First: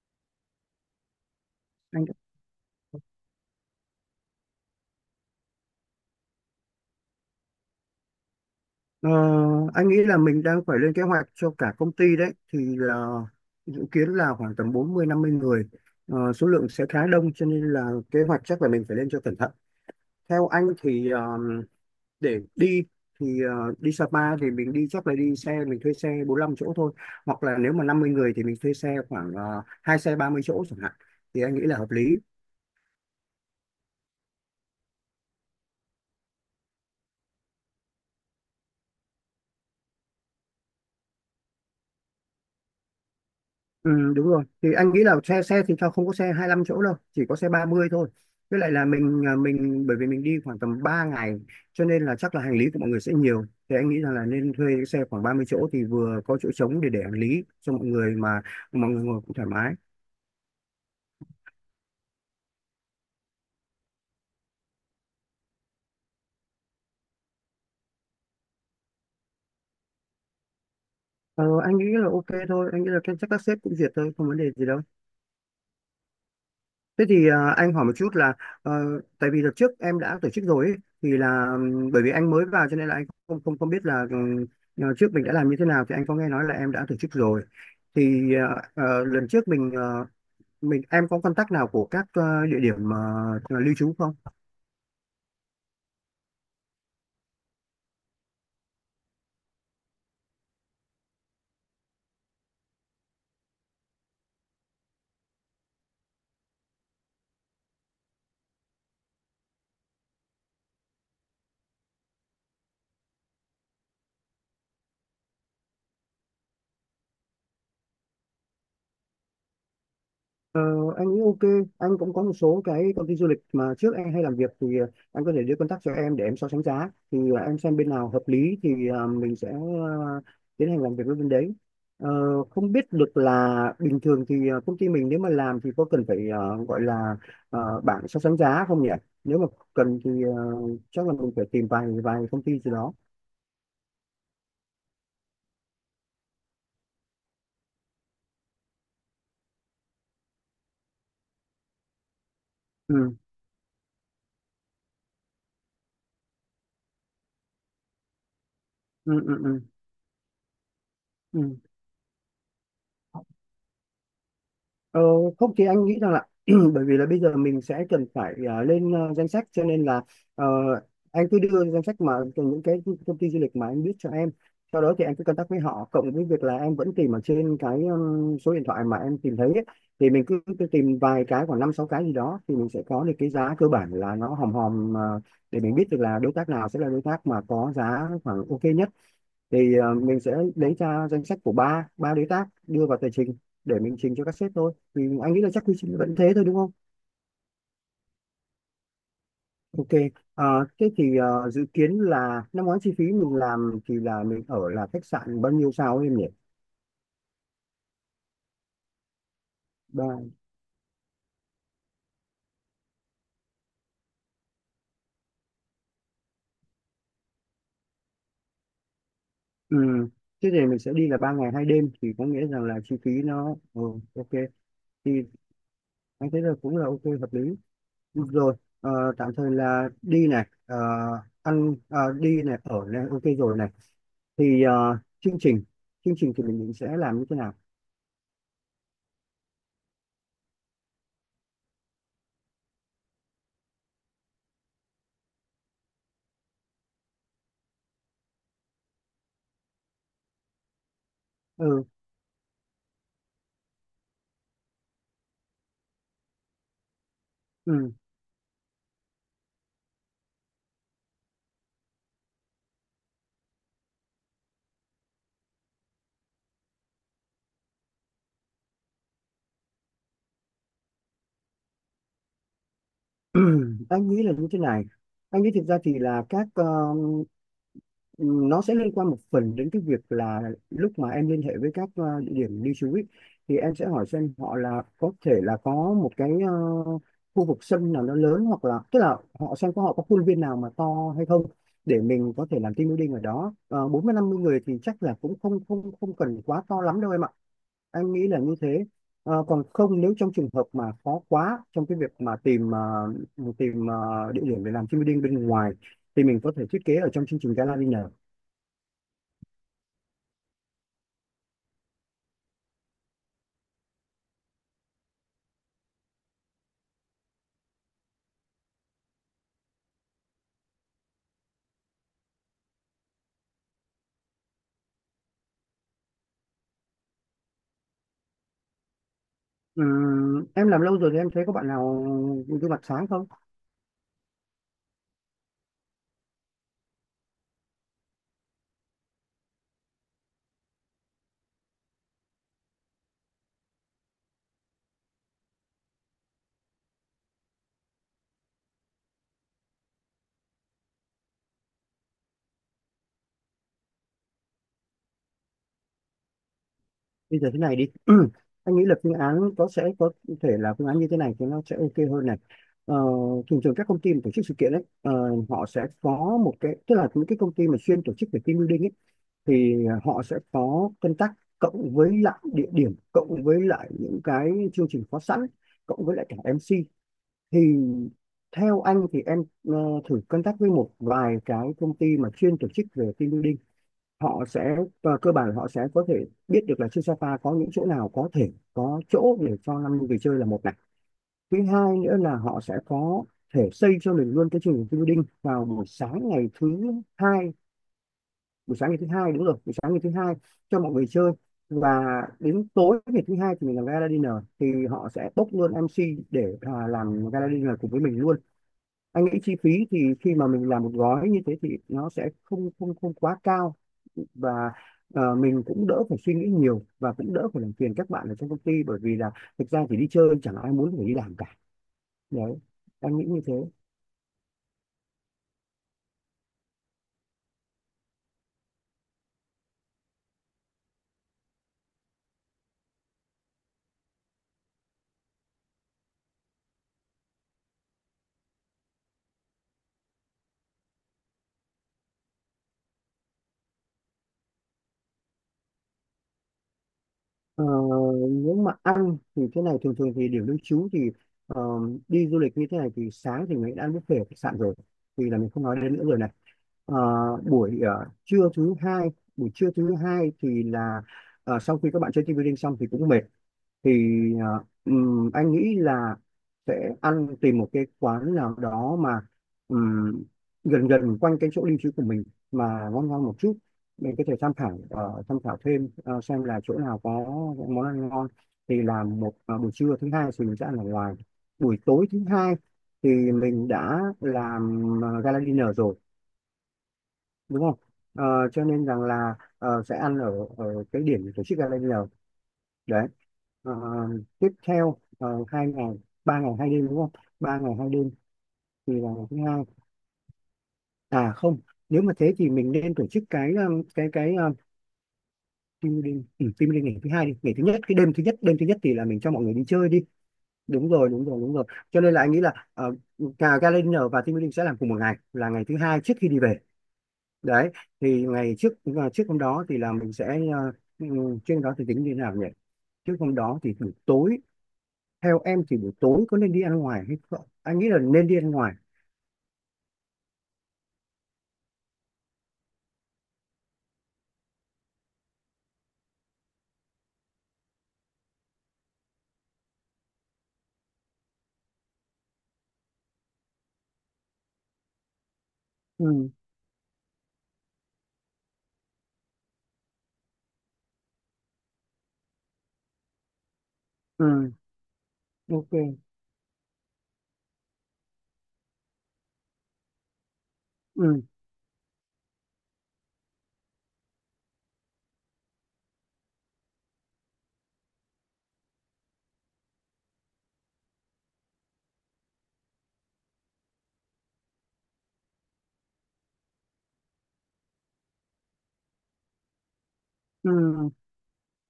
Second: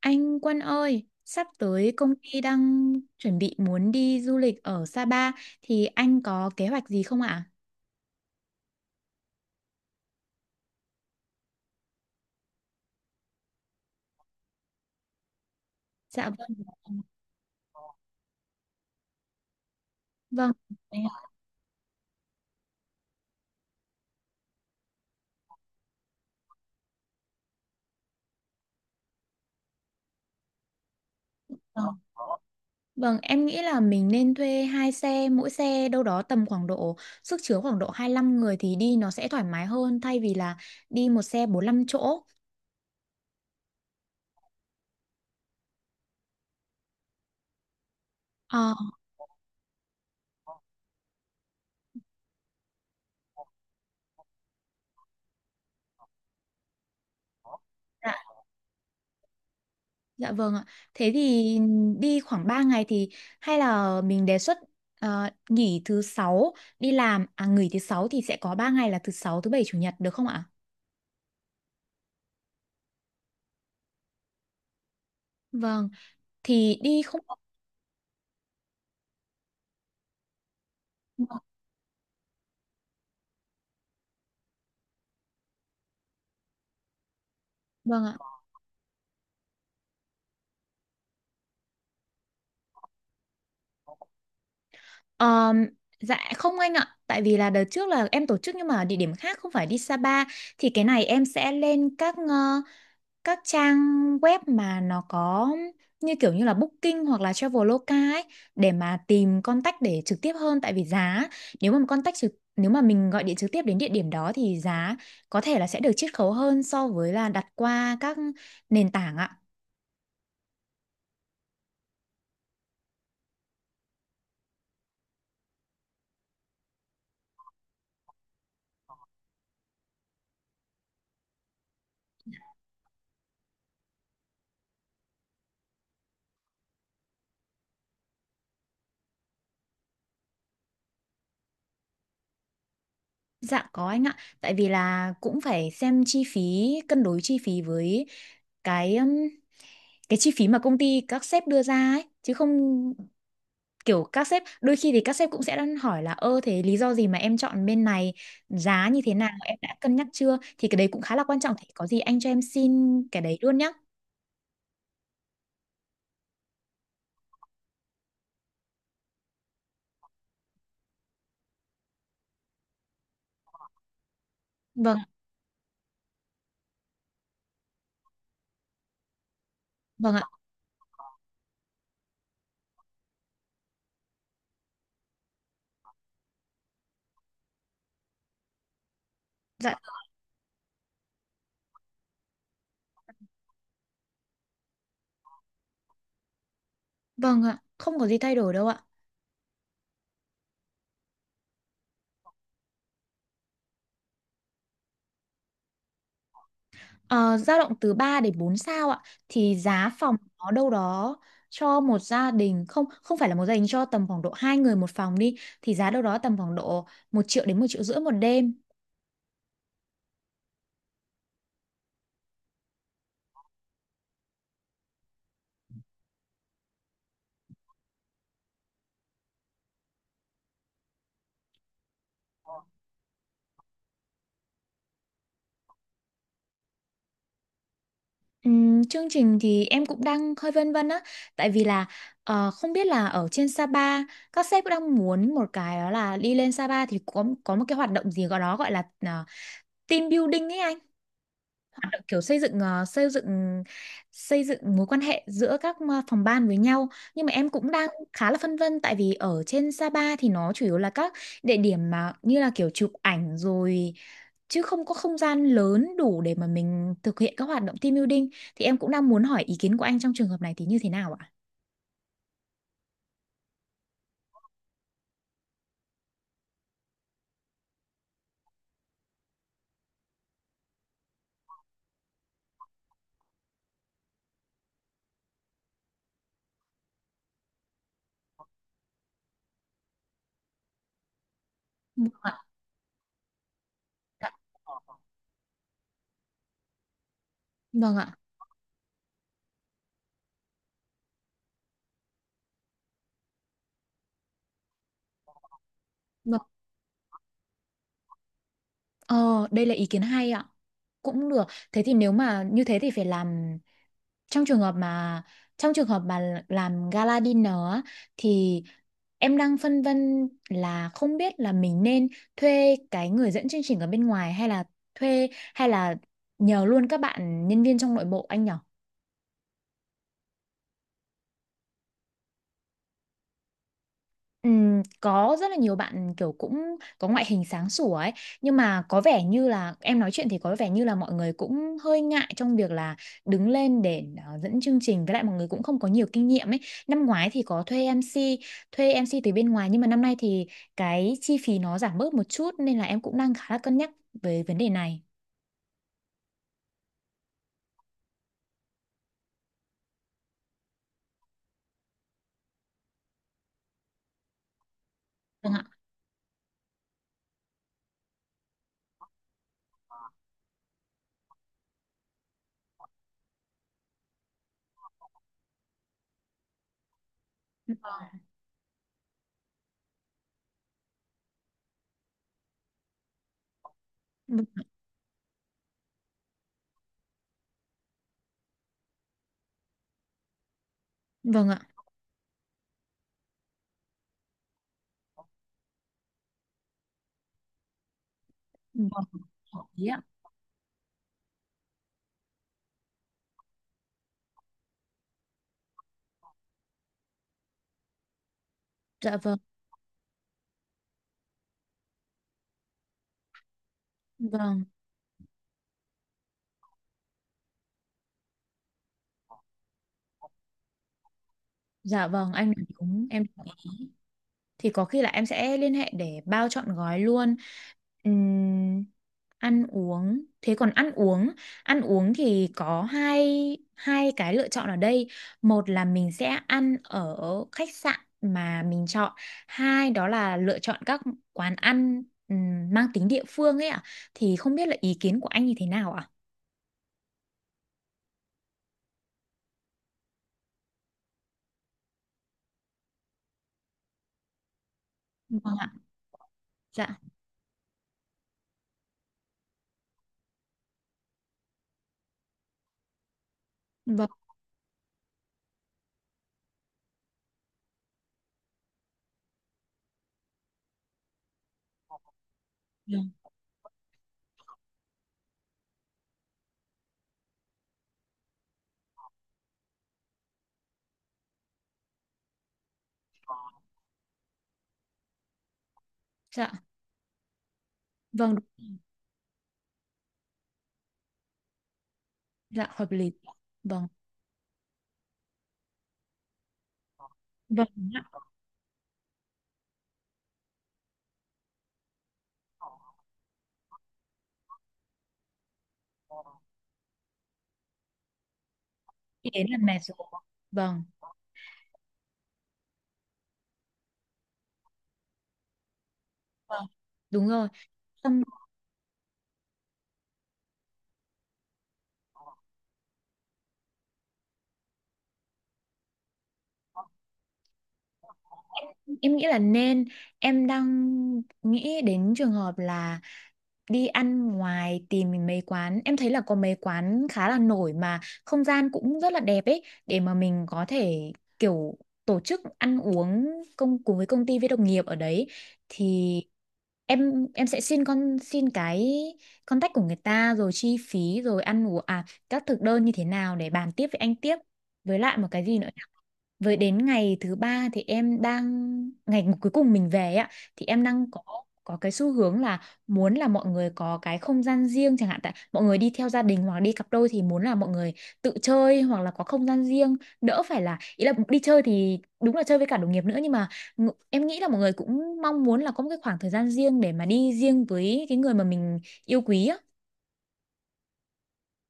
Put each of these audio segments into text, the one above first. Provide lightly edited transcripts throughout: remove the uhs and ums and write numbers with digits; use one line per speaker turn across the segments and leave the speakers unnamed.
Anh Quân ơi, sắp tới
anh
công ty đang chuẩn bị muốn đi du lịch ở Sapa thì anh có kế hoạch gì không ạ?
ờ, anh nghĩ là mình đang phải lên kế hoạch cho cả công ty đấy, thì là dự kiến là khoảng tầm bốn mươi năm mươi người.
Dạ
Số lượng sẽ
vâng.
khá đông, cho nên là kế hoạch chắc là mình phải lên cho cẩn thận. Theo
Vâng.
anh
em-
thì để đi thì đi Sapa thì mình đi chắc là đi xe, mình thuê xe bốn lăm chỗ thôi, hoặc là nếu mà 50 người thì mình thuê xe khoảng 2 xe 30 chỗ chẳng hạn, thì anh nghĩ là hợp lý.
Vâng, em nghĩ là mình nên thuê hai xe, mỗi xe đâu đó tầm khoảng độ sức chứa khoảng độ hai lăm người thì đi nó sẽ thoải mái hơn thay vì là đi một xe bốn lăm chỗ.
Ừ, đúng rồi, thì anh nghĩ là xe xe thì cho không có xe hai lăm chỗ đâu, chỉ có xe 30 thôi. Với lại
Ờ.
là mình, bởi vì mình đi khoảng tầm 3 ngày cho nên là chắc là hành lý của mọi người sẽ nhiều, thì anh nghĩ rằng là nên thuê cái xe khoảng 30 chỗ thì vừa có chỗ trống để hành lý cho mọi người, mà mọi người ngồi cũng thoải mái.
Dạ vâng ạ. Thế thì đi khoảng 3 ngày thì hay là mình đề xuất nghỉ thứ sáu đi làm à nghỉ thứ sáu thì sẽ có 3 ngày là thứ sáu, thứ bảy, chủ nhật được không ạ?
Ờ, anh nghĩ là ok thôi, anh nghĩ là chắc các sếp cũng duyệt thôi, không vấn đề gì đâu.
Vâng, thì đi
Thế
không.
thì anh hỏi một chút là, ờ, tại vì đợt trước em đã tổ chức rồi ấy, thì là bởi vì anh mới vào cho nên là anh không không không biết là trước mình đã làm như thế nào. Thì anh có nghe nói là em đã tổ chức rồi,
Vâng ạ.
thì lần trước mình, em có contact nào của các địa điểm lưu trú không?
Ờm, dạ không anh ạ, tại vì là đợt trước là em tổ chức nhưng mà địa điểm khác không phải đi Sapa, thì cái này em sẽ lên các các trang web mà nó có như kiểu như là Booking hoặc là Traveloka ấy để mà tìm contact để trực tiếp hơn, tại vì giá nếu mà contact trực nếu mà mình gọi điện trực tiếp đến địa điểm đó thì giá có thể là sẽ được chiết khấu hơn so với là đặt qua các nền tảng ạ.
Ờ, anh nghĩ ok, anh cũng có một số cái công ty du lịch mà trước em hay làm việc, thì anh có thể đưa contact cho em để em so sánh giá, thì em xem bên nào hợp lý thì mình sẽ tiến hành làm việc với bên đấy. Ờ, Không biết được là bình thường thì công ty mình nếu mà làm thì có cần phải gọi là bảng so sánh giá không nhỉ? Nếu mà cần thì chắc là mình phải tìm vài vài công ty gì đó.
Dạ có anh ạ, tại vì là cũng phải xem chi phí, cân đối chi phí với cái um, cái chi phí mà công ty các sếp đưa ra ấy, chứ không
Ừ,
kiểu các sếp đôi khi thì các sếp cũng sẽ đang hỏi là ơ thế lý do gì mà em chọn bên này, giá như
ừ,
thế nào
ừ,
em
ừ.
đã cân nhắc chưa, thì cái đấy cũng khá là quan trọng,
Ừ.
thì có gì anh cho em xin cái đấy luôn nhé.
Ờ, Không thì anh nghĩ rằng là bởi vì là bây giờ mình sẽ cần phải lên danh sách, cho nên là ờ, anh cứ đưa danh sách mà từ những cái công ty du lịch mà anh biết cho em, sau đó
Vâng,
thì em cứ contact với họ, cộng với việc là em vẫn tìm ở trên cái số điện thoại mà em tìm thấy ấy, thì
vâng ạ.
mình cứ tìm vài cái khoảng năm sáu cái gì đó, thì mình sẽ có được cái giá cơ bản là nó hòm hòm, để mình biết được là đối tác nào sẽ là đối tác mà có giá khoảng ok nhất,
Dạ
thì mình sẽ lấy ra danh sách của ba ba đối tác đưa vào tờ trình, để mình trình cho các sếp thôi. Thì anh nghĩ là chắc quy trình vẫn thế thôi, đúng không?
vâng ạ, không có gì thay đổi đâu ạ.
Ok. ờ, Thế thì dự kiến là năm ngoái chi phí mình làm thì là mình ở là khách sạn bao nhiêu sao ấy em nhỉ?
Ờ, Dao động từ 3 đến 4 sao ạ, thì giá phòng
Ba.
nó đâu đó cho một gia đình không, không phải là một gia đình, cho tầm khoảng độ hai người một phòng đi, thì giá đâu đó tầm khoảng độ một triệu đến một triệu rưỡi một đêm.
Ừ. Thế thì mình sẽ đi là ba ngày hai đêm, thì có nghĩa rằng là chi phí nó ừ, ok, thì anh thấy là cũng là ok, hợp lý. Được rồi, ờ, tạm thời là đi này, ăn đi này, ở này, ok rồi này. Thì chương trình thì mình định sẽ làm như thế nào?
Chương trình thì em cũng đang hơi vân vân á, tại vì là không biết là ở trên Sapa các sếp cũng đang muốn một cái đó là đi lên Sapa thì có một cái hoạt động gì gọi đó gọi là team building ấy anh,
ừ,
hoạt động kiểu xây dựng xây dựng xây dựng mối quan hệ giữa các phòng ban với nhau. Nhưng mà em cũng đang
ừ.
khá là phân vân, tại vì ở trên Sapa thì nó chủ yếu là các địa điểm mà như là kiểu chụp ảnh rồi chứ không có không gian lớn đủ để mà mình thực hiện các hoạt động team building, thì em cũng đang muốn hỏi ý kiến của anh trong trường hợp này thì như thế nào ạ?
Anh nghĩ là như thế này, anh nghĩ thực ra thì là các nó sẽ liên quan một phần đến cái việc là lúc mà em liên hệ với các địa điểm lưu trú ấy, thì em sẽ hỏi xem họ là có thể là có một cái khu vực sân nào nó lớn, hoặc là tức là họ xem có họ có khuôn viên nào mà to hay không, để mình có thể làm team building ở đó. Ờ, Bốn mươi 50 người thì chắc là cũng không không không cần quá to lắm đâu em ạ,
Vâng
anh
ạ.
nghĩ là như thế. Còn không, nếu trong trường hợp mà khó quá trong cái việc mà tìm địa điểm để làm team building bên ngoài, thì mình có thể thiết kế ở trong chương trình gala dinner.
Ờ, đây là ý kiến hay ạ. Cũng được. Thế thì nếu mà như thế thì phải làm trong trường hợp mà trong trường hợp mà làm gala dinner á, thì em đang phân vân là không biết là mình nên thuê cái người dẫn chương trình ở bên ngoài hay là thuê hay là nhờ luôn các bạn nhân viên trong nội bộ anh nhỉ?
Ừ, em làm lâu rồi thì em thấy có bạn nào gương mặt sáng không?
Có rất là nhiều bạn kiểu cũng có ngoại hình sáng sủa ấy, nhưng mà có vẻ như là em nói chuyện thì có vẻ như là mọi người cũng hơi ngại trong việc là đứng lên để dẫn chương trình, với lại mọi người cũng không có nhiều kinh nghiệm ấy. Năm ngoái thì có thuê em MC, thuê em MC từ bên ngoài, nhưng mà năm nay thì cái chi phí nó giảm bớt một chút nên là em cũng đang khá là cân nhắc về vấn đề này.
Bây giờ thế này đi. Anh nghĩ là phương án có thể là phương án như thế này thì nó sẽ ok hơn này. Ờ, Thường thường các công ty mà tổ chức sự kiện ấy,
Vâng ạ.
họ sẽ có một cái, tức là những cái công ty mà chuyên tổ chức về team building ấy, thì họ sẽ có contact tác, cộng với lại địa điểm, cộng với lại những cái chương trình có sẵn, cộng với lại cả MC. Thì theo anh thì em thử contact với một vài cái công ty mà chuyên tổ chức về team building, họ
Vâng,
sẽ, và cơ bản họ sẽ có thể biết được là trên Sapa có những chỗ nào có thể có chỗ để cho năm người chơi là một này.
vâng
Thứ
ạ.
hai nữa là họ sẽ có thể xây cho mình luôn cái chương trình team building vào buổi sáng ngày thứ hai, đúng rồi, buổi sáng ngày thứ hai cho mọi người chơi, và đến tối ngày thứ hai thì mình làm gala dinner, thì họ sẽ bốc luôn MC để làm gala dinner cùng với mình luôn.
Dạ
Anh
vâng.
nghĩ chi phí thì khi mà mình làm một gói như thế thì nó sẽ không không không quá cao, và
Vâng.
mình cũng đỡ phải suy nghĩ nhiều, và cũng đỡ phải làm phiền các bạn ở trong công ty, bởi vì là thực ra chỉ đi chơi chẳng ai muốn phải đi làm cả.
Dạ vâng anh
Đấy,
nói đúng
em
em,
nghĩ như thế.
thì có khi là em sẽ liên hệ để bao trọn gói luôn. Ừm, ăn uống, thế còn ăn uống, ăn uống thì có hai hai cái lựa chọn ở đây. Một là mình sẽ ăn ở khách sạn mà mình chọn, hai đó là lựa chọn các quán ăn mang tính địa phương ấy ạ, thì không biết là ý kiến của anh như thế nào ạ?
Ờ, Nếu mà ăn thì thế này, thường thường thì điểm lưu trú thì ờ, đi du lịch như thế này thì sáng thì mình đã ăn buffet ở khách sạn rồi, thì là mình
Vâng
không
ạ.
nói đến nữa rồi này.
Dạ.
Ờ, Trưa thứ hai, thì là sau khi các bạn chơi team building xong thì cũng mệt, thì
Vâng.
anh nghĩ là sẽ ăn, tìm một cái quán nào đó mà ừm, gần gần quanh cái chỗ lưu trú của mình mà ngon
Vâng.
ngon một chút. Mình có thể tham khảo, thêm xem là chỗ nào có món ăn ngon, thì làm một, buổi trưa thứ hai thì mình sẽ ăn ở ngoài, buổi tối thứ hai thì mình đã làm gala dinner rồi,
Dạ.
đúng không? Ờ,
Vâng.
cho nên rằng là sẽ ăn ở ở cái điểm tổ chức gala dinner,
Dạ hợp
đấy.
lý.
Ờ,
Vâng.
Tiếp theo, hai ngày ba ngày hai đêm, đúng không? Ba
Vâng,
ngày hai
đúng
đêm,
ạ.
thì là ngày thứ hai, à không, nếu mà thế thì mình nên tổ chức cái team building, team building ngày thứ hai đi, ngày thứ nhất, cái đêm thứ nhất, đêm thứ nhất thì là mình
Ý
cho mọi
đến
người
là
đi
mệt
chơi đi,
rồi. Vâng.
đúng rồi. Cho nên là anh nghĩ là cả gala dinner và team building sẽ làm cùng một ngày là ngày thứ hai trước khi đi về,
Vâng, đúng rồi.
đấy.
Xong
Thì ngày trước, trước hôm đó thì là mình sẽ trước hôm đó thì tính như thế nào nhỉ? Trước hôm đó thì buổi tối, theo em thì buổi tối có nên đi ăn ngoài hay không? Anh nghĩ là nên đi ăn ngoài.
em nghĩ là nên em đang nghĩ đến trường hợp là đi ăn ngoài, tìm mấy quán. Em thấy là có mấy quán khá là nổi mà không gian cũng rất là đẹp ấy, để mà mình có thể kiểu tổ chức ăn uống công cùng với công ty với đồng nghiệp ở đấy. Thì
Ừ,
em sẽ xin con xin cái contact của người ta, rồi chi phí, rồi ăn uống à các thực đơn như thế nào để bàn tiếp với anh tiếp.
ừ,
Với lại một cái gì nữa.
ok.
Với đến ngày thứ ba thì em đang ngày cuối cùng mình về ấy ạ, thì em đang
Ừ,
có cái xu hướng là muốn là mọi người có cái không gian riêng chẳng hạn, tại mọi người đi theo gia đình hoặc đi cặp đôi thì muốn là mọi người tự chơi hoặc là có không gian riêng, đỡ phải là ý là đi chơi thì đúng là chơi với cả đồng nghiệp nữa, nhưng mà em nghĩ là mọi người cũng mong muốn là có một cái khoảng thời gian riêng để mà đi riêng với cái người mà mình yêu quý á.
ừ.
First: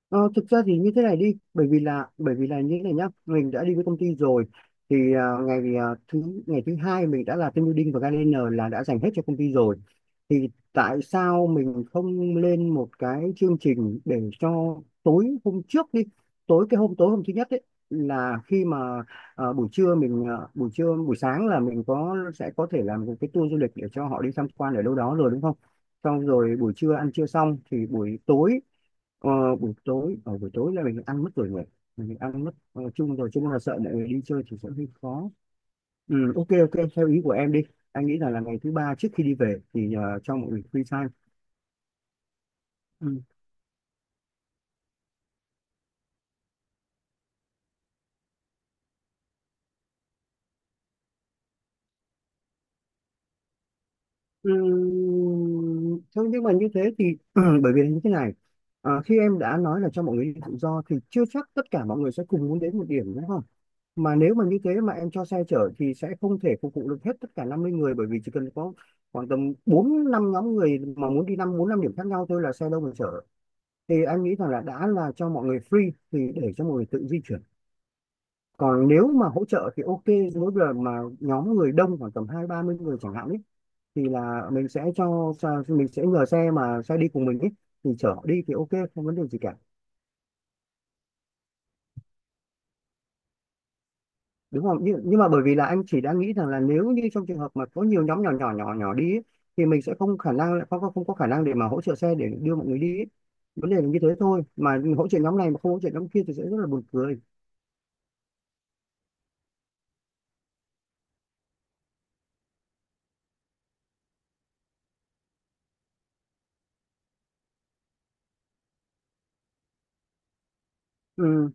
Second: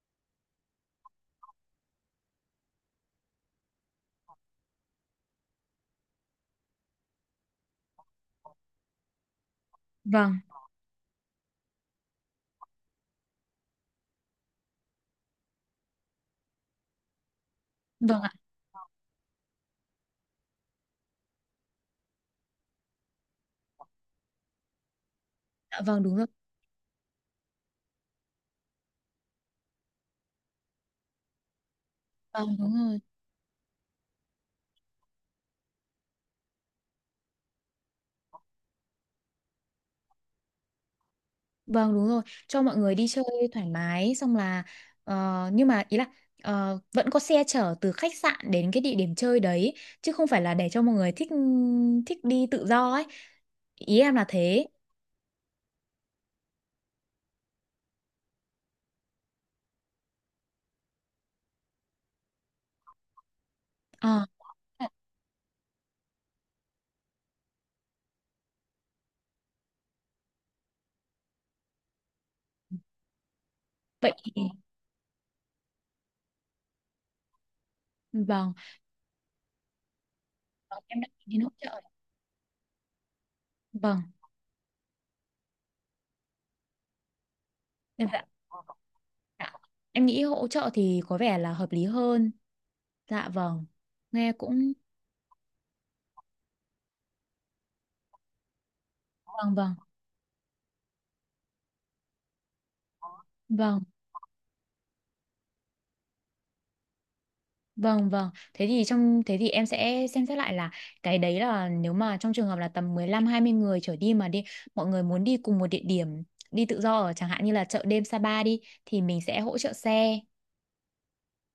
Ờ, Thực ra thì như thế này đi, bởi vì là như thế này nhá, mình đã đi với công ty rồi, thì thứ ngày thứ hai mình đã là team building và gardener là đã dành hết cho công ty rồi,
Vâng.
thì tại sao mình không lên một cái chương trình để cho tối hôm trước đi, tối cái hôm, tối hôm thứ nhất ấy,
Vâng ạ.
là khi mà buổi trưa buổi sáng là mình sẽ có thể làm một cái tour du lịch để cho họ đi tham quan ở đâu đó rồi, đúng không?
Dạ vâng đúng
Xong
rồi.
rồi buổi trưa ăn trưa xong thì buổi tối, buổi tối là mình ăn mất rồi người, mình ăn mất
Vâng đúng rồi.
chung rồi, chung là sợ mọi người đi chơi thì sẽ hơi khó. Ừ, ok ok, theo ý của em đi, anh nghĩ là ngày thứ ba trước khi đi về thì cho mọi người free time.
Vâng đúng rồi, cho mọi người đi
Ừ.
chơi thoải mái. Xong là ờ, nhưng mà ý là vẫn có xe chở từ khách sạn đến cái địa điểm chơi đấy, chứ không phải là để cho mọi người thích thích đi tự do ấy. Ý em là
Ừ,
thế.
thế nhưng mà như thế thì bởi vì là như thế này, khi em đã nói là cho mọi người đi tự do thì chưa chắc tất cả mọi người sẽ cùng muốn đến một điểm, đúng? Mà
Ờ,
nếu mà như thế mà em cho xe chở thì sẽ không thể phục vụ được hết tất cả 50 người, bởi vì chỉ cần có khoảng tầm 4 5 nhóm người mà muốn đi năm, 4 5 điểm khác nhau thôi là xe đâu mà chở. Thì
vậy
anh
thì
nghĩ rằng là đã là cho mọi người free thì để cho mọi người tự di chuyển.
vâng,
Còn nếu mà hỗ trợ thì ok, mỗi lần
em
mà
đã nghĩ đến hỗ
nhóm người
trợ.
đông khoảng tầm hai ba mươi người chẳng hạn ấy,
Vâng,
thì là mình sẽ mình sẽ nhờ xe, mà xe đi cùng mình ấy, thì
em
chở họ
dạ.
đi thì ok, không vấn đề gì
Dạ.
cả.
Em nghĩ hỗ trợ thì có vẻ là hợp lý hơn. Dạ vâng. Nghe
Đúng
cũng
không? Nhưng mà bởi vì là anh chỉ đang nghĩ rằng là nếu như trong trường hợp mà có nhiều nhóm nhỏ nhỏ nhỏ nhỏ đi ấy,
vâng,
thì
vâng.
mình sẽ không có khả năng để mà hỗ trợ xe để đưa mọi người đi ấy. Vấn đề
Vâng.
là như thế thôi, mà hỗ trợ nhóm này mà không hỗ trợ nhóm kia thì sẽ rất là buồn cười.
Vâng vâng, thế thì trong thế thì em sẽ xem xét lại là cái đấy là nếu mà trong trường hợp là tầm mười lăm hai mươi người trở đi mà đi mọi người muốn đi cùng một địa điểm đi tự do ở chẳng hạn như là chợ đêm Sapa đi thì mình sẽ hỗ trợ xe.
Ừ.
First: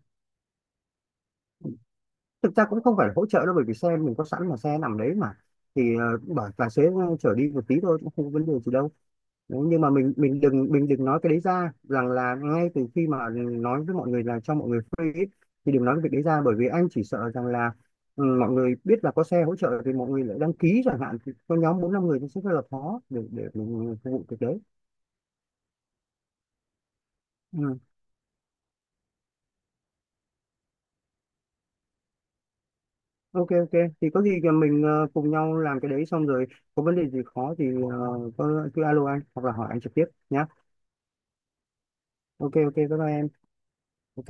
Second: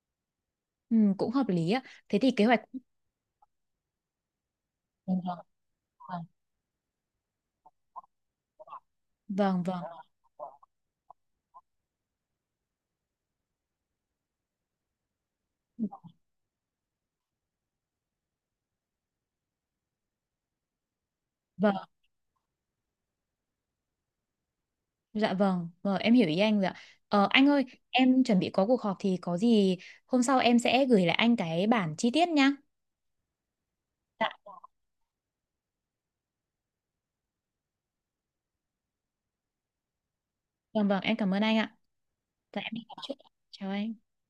Ừ, cũng hợp lý á. Thế thì kế
Thực
hoạch
ra cũng không phải là hỗ trợ đâu, bởi vì xe mình có sẵn mà, xe nằm đấy
vâng
mà,
vâng
thì bảo tài xế chở đi một tí thôi cũng không có vấn đề gì đâu. Đấy,
vâng
nhưng
vâng,
mà mình đừng nói cái đấy ra, rằng là ngay từ khi mà nói với mọi người là cho mọi người free ấy, thì đừng nói cái việc đấy ra, bởi vì anh chỉ sợ rằng là ừ, mọi người biết là có xe hỗ trợ thì mọi người lại đăng ký chẳng hạn, thì có
vâng.
nhóm bốn năm người thì sẽ rất là khó để mình phục vụ việc đấy.
Dạ vâng, vâng em hiểu ý anh rồi ạ. Ờ, anh ơi,
Ừ.
em chuẩn bị có cuộc họp thì có gì hôm sau em sẽ gửi lại anh cái bản chi tiết nhá.
ok Ok, thì có
Dạ.
gì thì mình cùng nhau làm cái đấy xong rồi, có vấn đề gì khó thì ờ, có cứ alo anh hoặc là hỏi anh trực tiếp nhá.
Vâng vâng, em cảm ơn anh ạ.
Ok
Dạ
Ok,
em đi
bye
họp
bye
trước.
em.
Chào anh.
Ok.